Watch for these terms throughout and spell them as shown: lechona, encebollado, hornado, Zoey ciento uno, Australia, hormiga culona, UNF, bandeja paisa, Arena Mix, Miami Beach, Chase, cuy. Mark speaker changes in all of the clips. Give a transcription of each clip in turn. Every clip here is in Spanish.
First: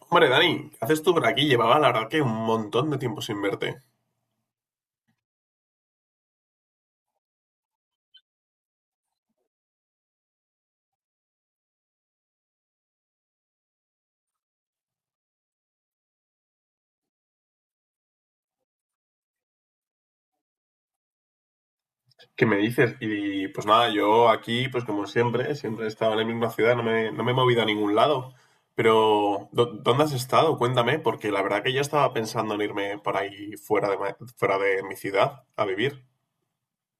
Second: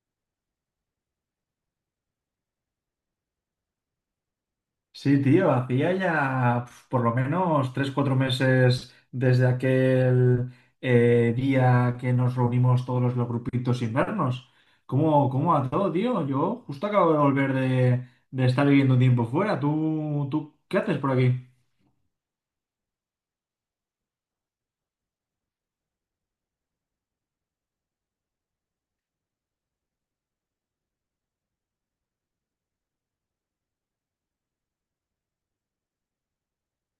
Speaker 1: Hombre, Dani, ¿qué haces tú por aquí? Llevaba la verdad que un montón de tiempo sin verte.
Speaker 2: Sí, tío, hacía ya por lo menos tres, cuatro meses desde aquel día que nos reunimos todos los grupitos sin vernos. ¿Cómo va todo, tío? Yo justo acabo de volver de estar viviendo un tiempo fuera. ¿Tú qué haces por aquí?
Speaker 1: ¿Qué me dices? Y pues nada, yo aquí, pues como siempre, siempre he estado en la misma ciudad, no me he movido a ningún lado. Pero, ¿dónde has estado? Cuéntame, porque la verdad que yo estaba pensando en irme por ahí fuera de, fuera de mi ciudad a vivir.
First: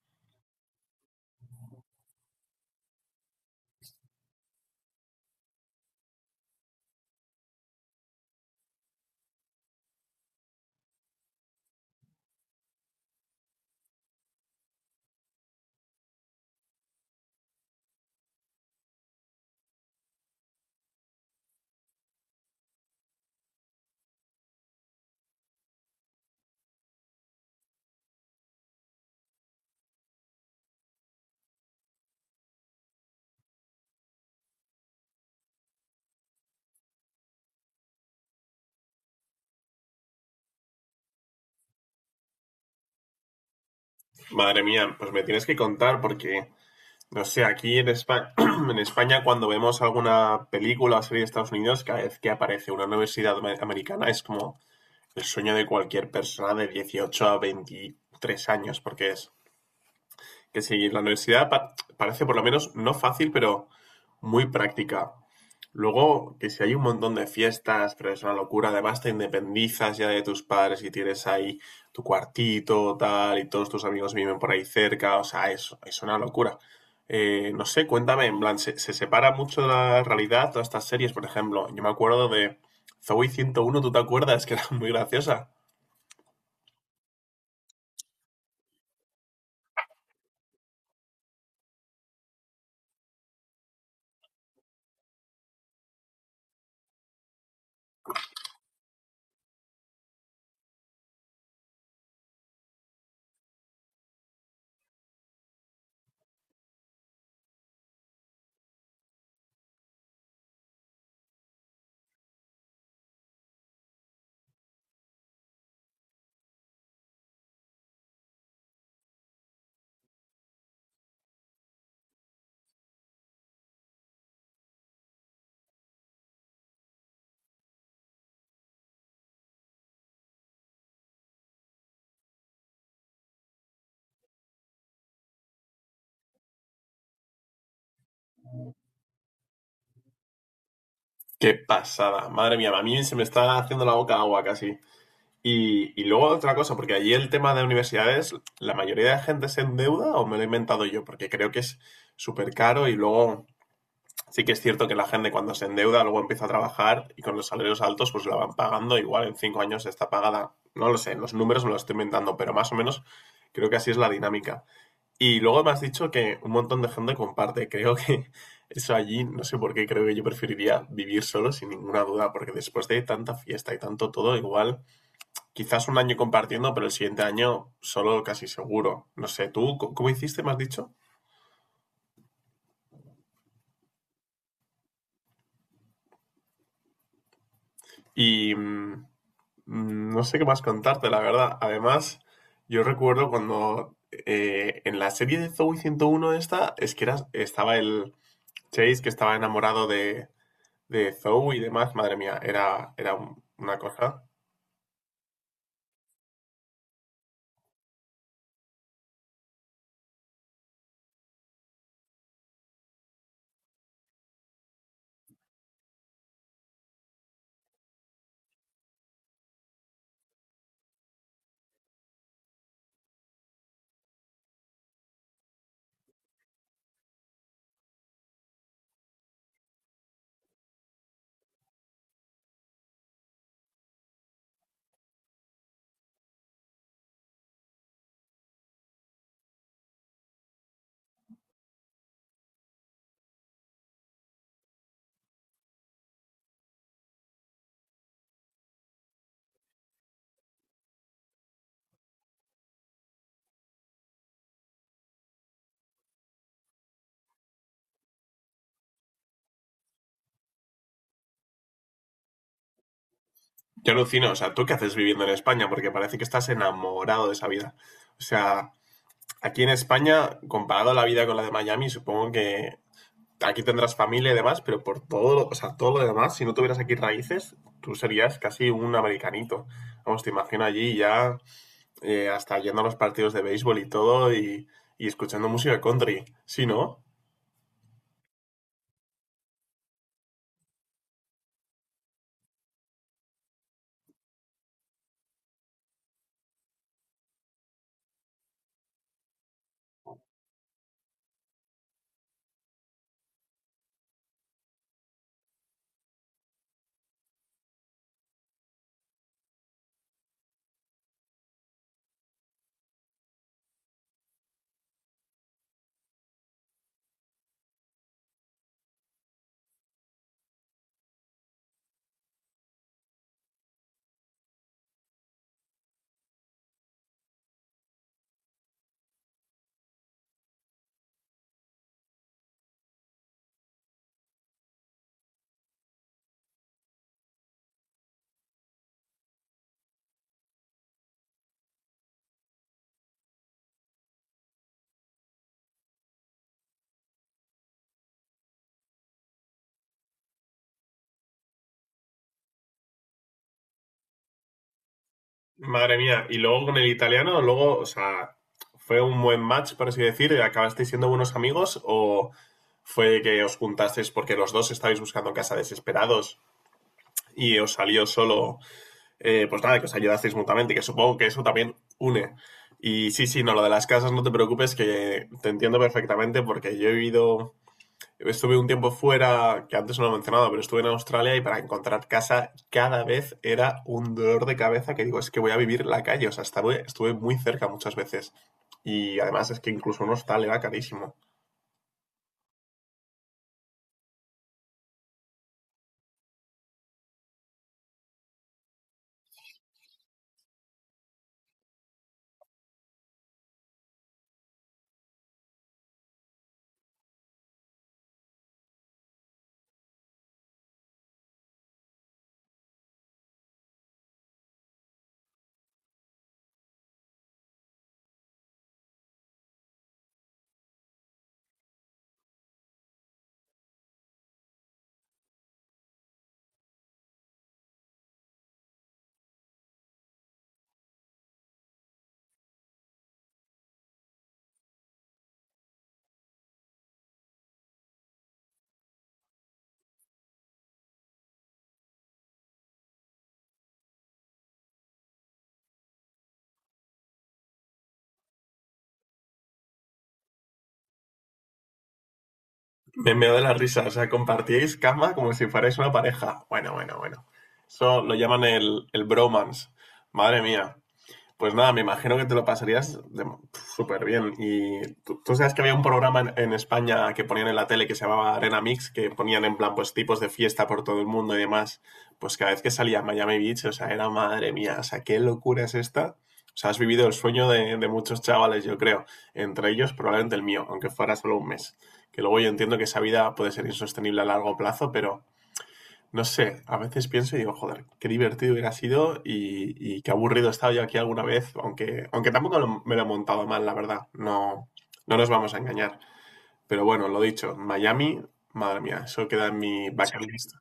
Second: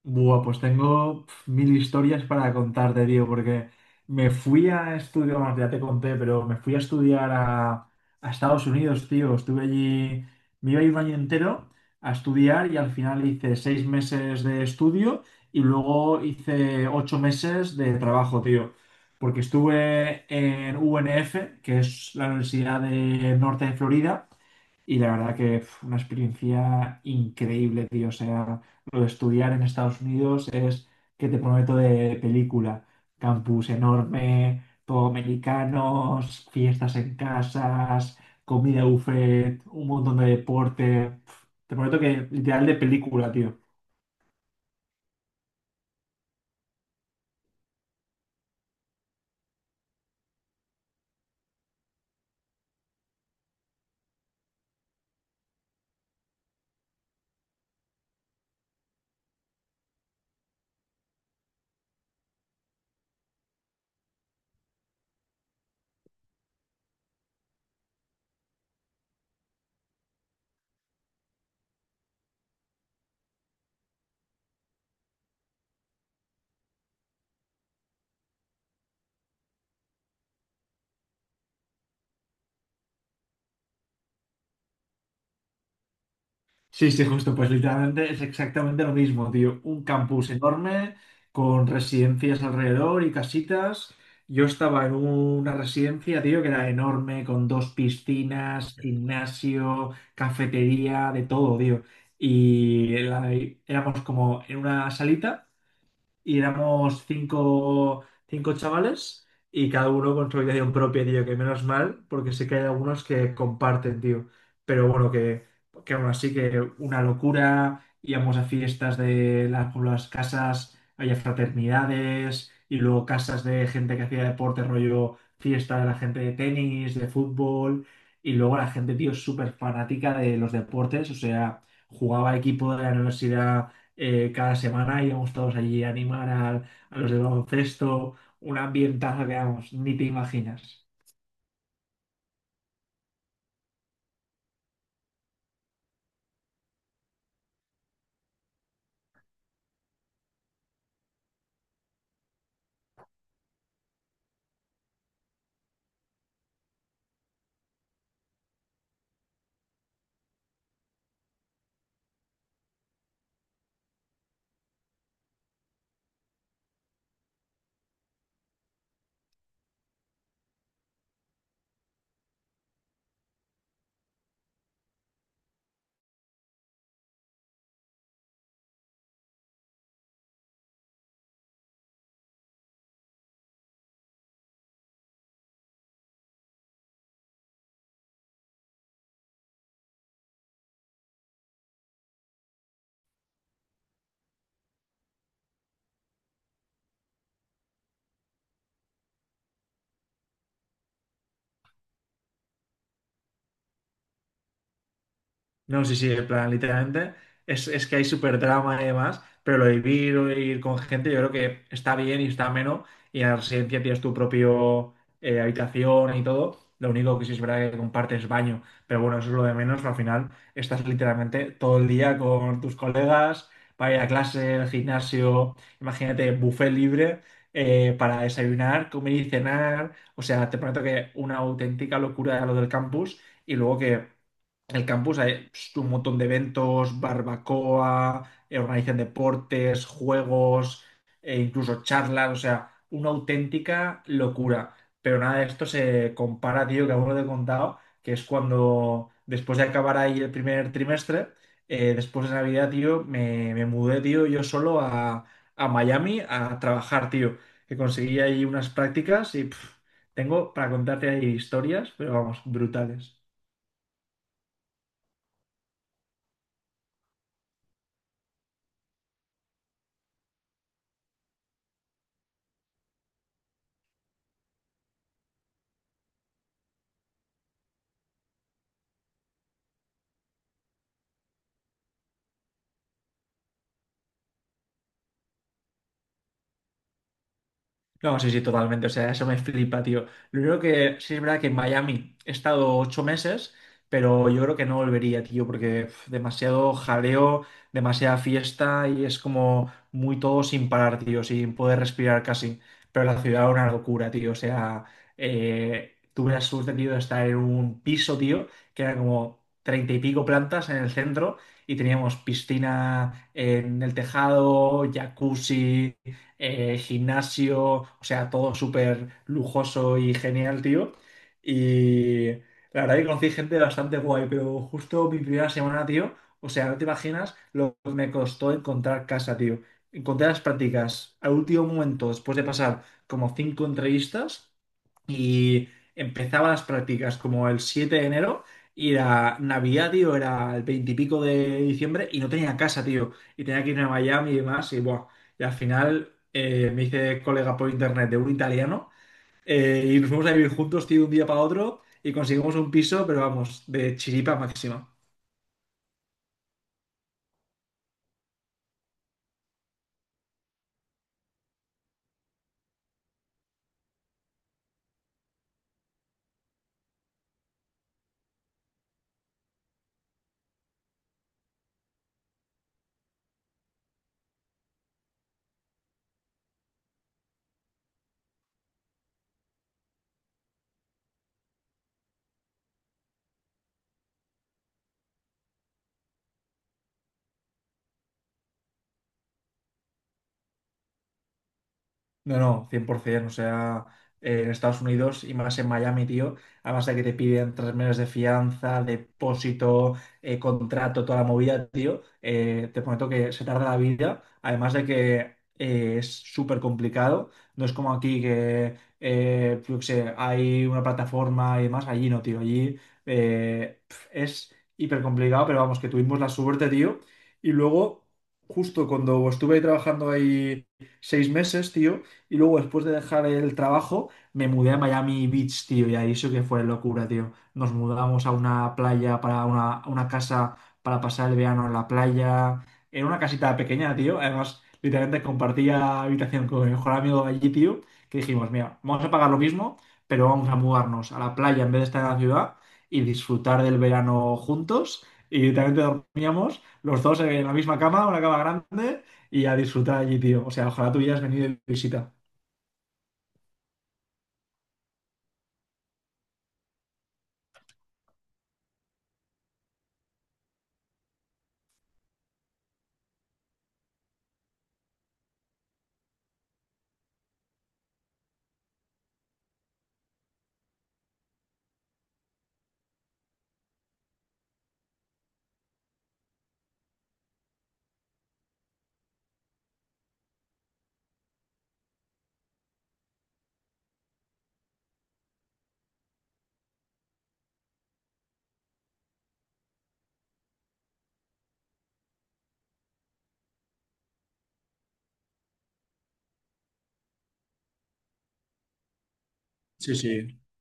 Speaker 2: Buah, pues tengo mil historias para contarte, tío, porque me fui a estudiar, bueno, ya te conté, pero me fui a estudiar a Estados Unidos, tío. Estuve allí, me iba a ir un año entero a estudiar y al final hice 6 meses de estudio y luego hice 8 meses de trabajo, tío. Porque estuve en UNF, que es la Universidad de Norte de Florida, y la verdad que fue una experiencia increíble, tío. O sea, lo de estudiar en Estados Unidos es que te prometo de película. Campus enorme, todo americanos, fiestas en casas, comida buffet, un montón de deporte. Te prometo que literal de película, tío.
Speaker 1: Madre mía, pues me tienes que contar porque, no sé, aquí en España, en España cuando vemos alguna película o serie de Estados Unidos, cada vez que aparece una universidad americana es como el sueño de cualquier persona de 18 a 23 años, porque es que si la universidad parece por lo menos no fácil, pero muy práctica. Luego, que si hay un montón de fiestas, pero es una locura, además te independizas ya de tus padres y tienes ahí tu cuartito, tal, y todos tus amigos viven por ahí cerca, o sea, es una locura. No sé, cuéntame, en plan, ¿ se separa mucho de la realidad todas estas series? Por ejemplo, yo me acuerdo de Zoey 101, ¿tú te acuerdas? Que era muy graciosa.
Speaker 2: Sí, sí, justo, pues literalmente es exactamente lo mismo, tío. Un campus enorme con residencias alrededor y casitas. Yo estaba en una residencia, tío, que era enorme, con 2 piscinas, gimnasio, cafetería, de todo, tío. Y éramos como en una salita y éramos cinco, cinco chavales y cada uno con su habitación propia, tío, que menos mal, porque sé que hay algunos que comparten, tío. Pero bueno, que aún así que una locura, íbamos a fiestas de por las casas, había fraternidades y luego casas de gente que hacía deporte, rollo fiesta de la gente de tenis, de fútbol. Y luego la gente, tío, súper fanática de los deportes, o sea, jugaba equipo de la universidad cada semana íbamos todos allí a animar a los del baloncesto, un ambientazo que, vamos, ni te imaginas.
Speaker 1: Qué pasada, madre mía, a mí se me está haciendo la boca agua casi. Y luego otra cosa, porque allí el tema de universidades, ¿la mayoría de gente se endeuda o me lo he inventado yo? Porque creo que es súper caro y luego sí que es cierto que la gente cuando se endeuda luego empieza a trabajar y con los salarios altos pues la van pagando, igual en 5 años está pagada, no lo sé, los números me los estoy inventando, pero más o menos creo que así es la dinámica. Y luego me has dicho que un montón de gente comparte. Creo que eso allí, no sé por qué, creo que yo preferiría vivir solo sin ninguna duda, porque después de tanta fiesta y tanto todo, igual, quizás un año compartiendo, pero el siguiente año solo casi seguro. No sé, ¿tú cómo hiciste? Me has dicho. Y no sé qué más contarte, la verdad. Además, yo recuerdo cuando en la serie de Zoey 101 esta, es que estaba el Chase que estaba enamorado de Zou y demás, madre mía, era una cosa.
Speaker 2: No, sí, sí, en plan, literalmente es que hay súper drama y demás, pero lo de vivir o ir con gente, yo creo que está bien y está ameno. Y en la residencia tienes tu propio habitación y todo. Lo único que sí es verdad que compartes baño, pero bueno, eso es lo de menos. Al final estás literalmente todo el día con tus colegas para ir a clase, al gimnasio, imagínate, buffet libre para desayunar, comer y cenar. O sea, te prometo que una auténtica locura lo del campus y luego que. En el campus hay un montón de eventos, barbacoa, organizan deportes, juegos, e incluso charlas, o sea, una auténtica locura. Pero nada de esto se compara, tío, que aún no te he contado, que es cuando, después de acabar ahí el primer trimestre, después de Navidad, tío, me mudé, tío, yo solo a Miami a trabajar, tío, que conseguí ahí unas prácticas y tengo para contarte ahí historias, pero vamos, brutales.
Speaker 1: Yo alucino, o sea, ¿tú qué haces viviendo en España? Porque parece que estás enamorado de esa vida. O sea, aquí en España, comparado a la vida con la de Miami, supongo que aquí tendrás familia y demás, pero por todo, o sea, todo lo demás, si no tuvieras aquí raíces, tú serías casi un americanito. Vamos, te imagino allí ya hasta yendo a los partidos de béisbol y todo y escuchando música country. Sí, ¿no?
Speaker 2: No, sí, sí, totalmente. O sea, eso me flipa, tío. Lo único que sí es verdad que en Miami he estado 8 meses, pero yo creo que no volvería, tío, porque uf, demasiado jaleo, demasiada fiesta y es como muy todo sin parar, tío, sin poder respirar casi. Pero la ciudad era una locura, tío. O sea, tuve la suerte, tío, de estar en un piso, tío, que era como 30 y pico plantas en el centro y teníamos piscina en el tejado, jacuzzi gimnasio, o sea, todo súper lujoso y genial, tío. Y la verdad que conocí gente bastante guay, pero justo mi primera semana, tío, o sea, no te imaginas lo que me costó encontrar casa, tío. Encontré las prácticas al último momento, después de pasar como 5 entrevistas. Y empezaba las prácticas como el 7 de enero y la Navidad, tío, era el 20 y pico de diciembre y no tenía casa, tío. Y tenía que irme a Miami y demás. Y, buah, y al final me hice colega por internet de un italiano y nos fuimos a vivir juntos, tío, de un día para otro y conseguimos un piso, pero vamos, de chiripa máxima.
Speaker 1: Madre mía, y luego con el italiano, luego, o sea, ¿fue un buen match, por así decir? ¿Acabasteis siendo buenos amigos o fue que os juntasteis porque los dos estabais buscando casa desesperados y os salió solo, pues nada, que os ayudasteis mutuamente, que supongo que eso también une. Y sí, sí, no, lo de las casas no te preocupes, que te entiendo perfectamente porque yo he vivido. Estuve un tiempo fuera, que antes no lo he mencionado, pero estuve en Australia y para encontrar casa cada vez era un dolor de cabeza que digo, es que voy a vivir en la calle, o sea, estuve muy cerca muchas veces. Y además es que incluso un hostal era carísimo.
Speaker 2: No, no, 100%. O sea, en Estados Unidos y más en Miami, tío, además de que te piden 3 meses de fianza, depósito, contrato, toda la movida, tío, te prometo que se tarda la vida. Además de que es súper complicado. No es como aquí que, yo qué sé, hay una plataforma y demás. Allí no, tío. Allí es hiper complicado, pero vamos, que tuvimos la suerte, tío. Y luego, justo cuando estuve trabajando ahí 6 meses, tío. Y luego, después de dejar el trabajo, me mudé a Miami Beach, tío, y ahí eso que fue locura, tío. Nos mudamos a una playa, a una casa para pasar el verano en la playa. Era una casita pequeña, tío. Además, literalmente compartía habitación con mi mejor amigo de allí, tío, que dijimos, mira, vamos a pagar lo mismo, pero vamos a mudarnos a la playa en vez de estar en la ciudad y disfrutar del verano juntos. Y literalmente dormíamos los dos en la misma cama, una cama grande, y a disfrutar allí, tío. O sea, ojalá tú hubieras venido de visita.
Speaker 1: Me meo de la risa, o sea, compartíais cama como si fuerais una pareja. Bueno, bueno, bueno. Eso lo llaman el bromance. Madre mía. Pues nada, me imagino que te lo pasarías súper bien. Y tú sabes que había un programa en España que ponían en la tele que se llamaba Arena Mix, que ponían en plan pues tipos de fiesta por todo el mundo y demás. Pues cada vez que salía a Miami Beach, o sea, era madre mía, o sea, qué locura es esta. O sea, has vivido el sueño de muchos chavales, yo creo. Entre ellos, probablemente el mío, aunque fuera solo un mes. Que luego yo entiendo que esa vida puede ser insostenible a largo plazo, pero no sé, a veces pienso y digo, joder, qué divertido hubiera sido y qué aburrido he estado yo aquí alguna vez, aunque tampoco me lo he montado mal, la verdad. No, no nos vamos a engañar. Pero bueno, lo dicho, Miami, madre mía, eso queda en mi
Speaker 2: Sí,
Speaker 1: bucket
Speaker 2: sí,
Speaker 1: list.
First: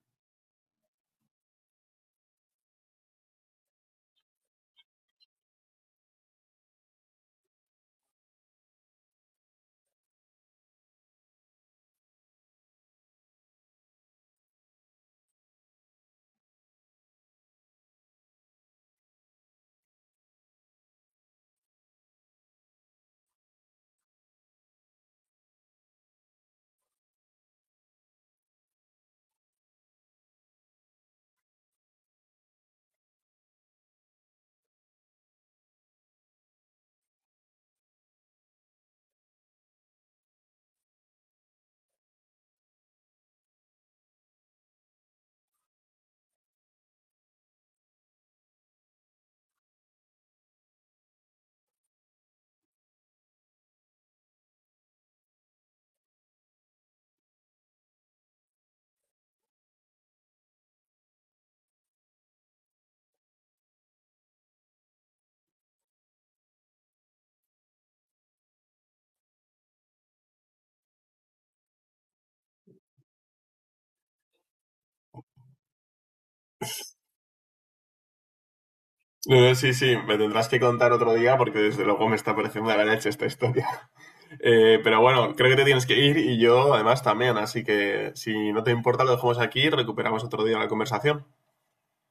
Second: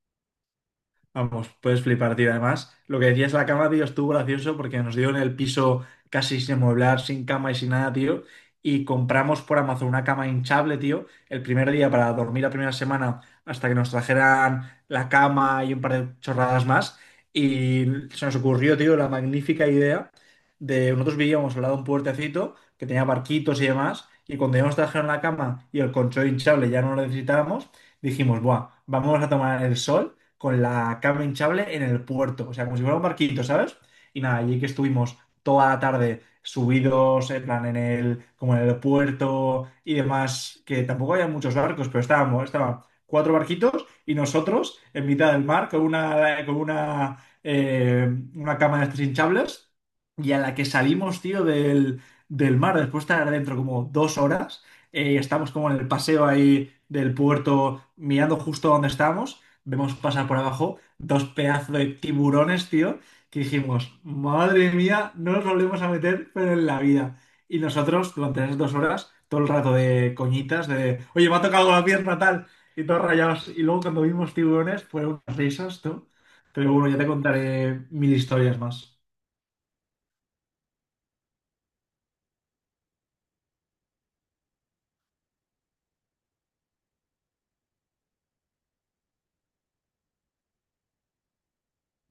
Speaker 2: vamos, puedes flipar, tío. Además, lo que decías, la cama, tío, estuvo gracioso porque nos dio en el piso casi sin amueblar, sin cama y sin nada, tío. Y compramos por Amazon una cama hinchable, tío, el primer día para dormir la primera semana hasta que nos trajeran la cama y un par de chorradas más. Y se nos ocurrió, tío, la magnífica idea de nosotros vivíamos al lado de un puertecito que tenía barquitos y demás. Y cuando ya nos trajeron la cama y el colchón hinchable ya no lo necesitábamos, dijimos, buah, vamos a tomar el sol con la cama hinchable en el puerto, o sea, como si fuera un barquito, ¿sabes? Y nada, allí que estuvimos toda la tarde subidos, en plan, como en el puerto y demás, que tampoco había muchos barcos, pero estaban cuatro barquitos y nosotros en mitad del mar con una cama de estas hinchables y a la que salimos, tío, del mar, después de estar dentro como 2 horas, estamos como en el paseo ahí del puerto mirando justo donde estábamos. Vemos pasar por abajo dos pedazos de tiburones, tío, que dijimos, madre mía, no nos volvemos a meter, pero en la vida. Y nosotros, durante esas 2 horas, todo el rato de coñitas, de, oye, me ha tocado la pierna tal, y todos rayados. Y luego cuando vimos tiburones, fueron unas risas, tú. Pero bueno, ya te contaré mil historias más.
Speaker 1: No, no, sí, sí, me tendrás que contar otro día porque desde luego me está pareciendo de la leche esta historia. Pero bueno, creo que te tienes que ir y yo además también, así que si no te importa lo dejamos aquí y recuperamos otro día la conversación.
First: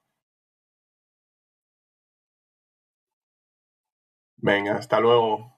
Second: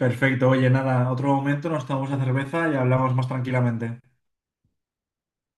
Speaker 2: Perfecto, oye, nada, otro momento nos tomamos la cerveza y hablamos más tranquilamente.
Speaker 1: Venga, hasta luego.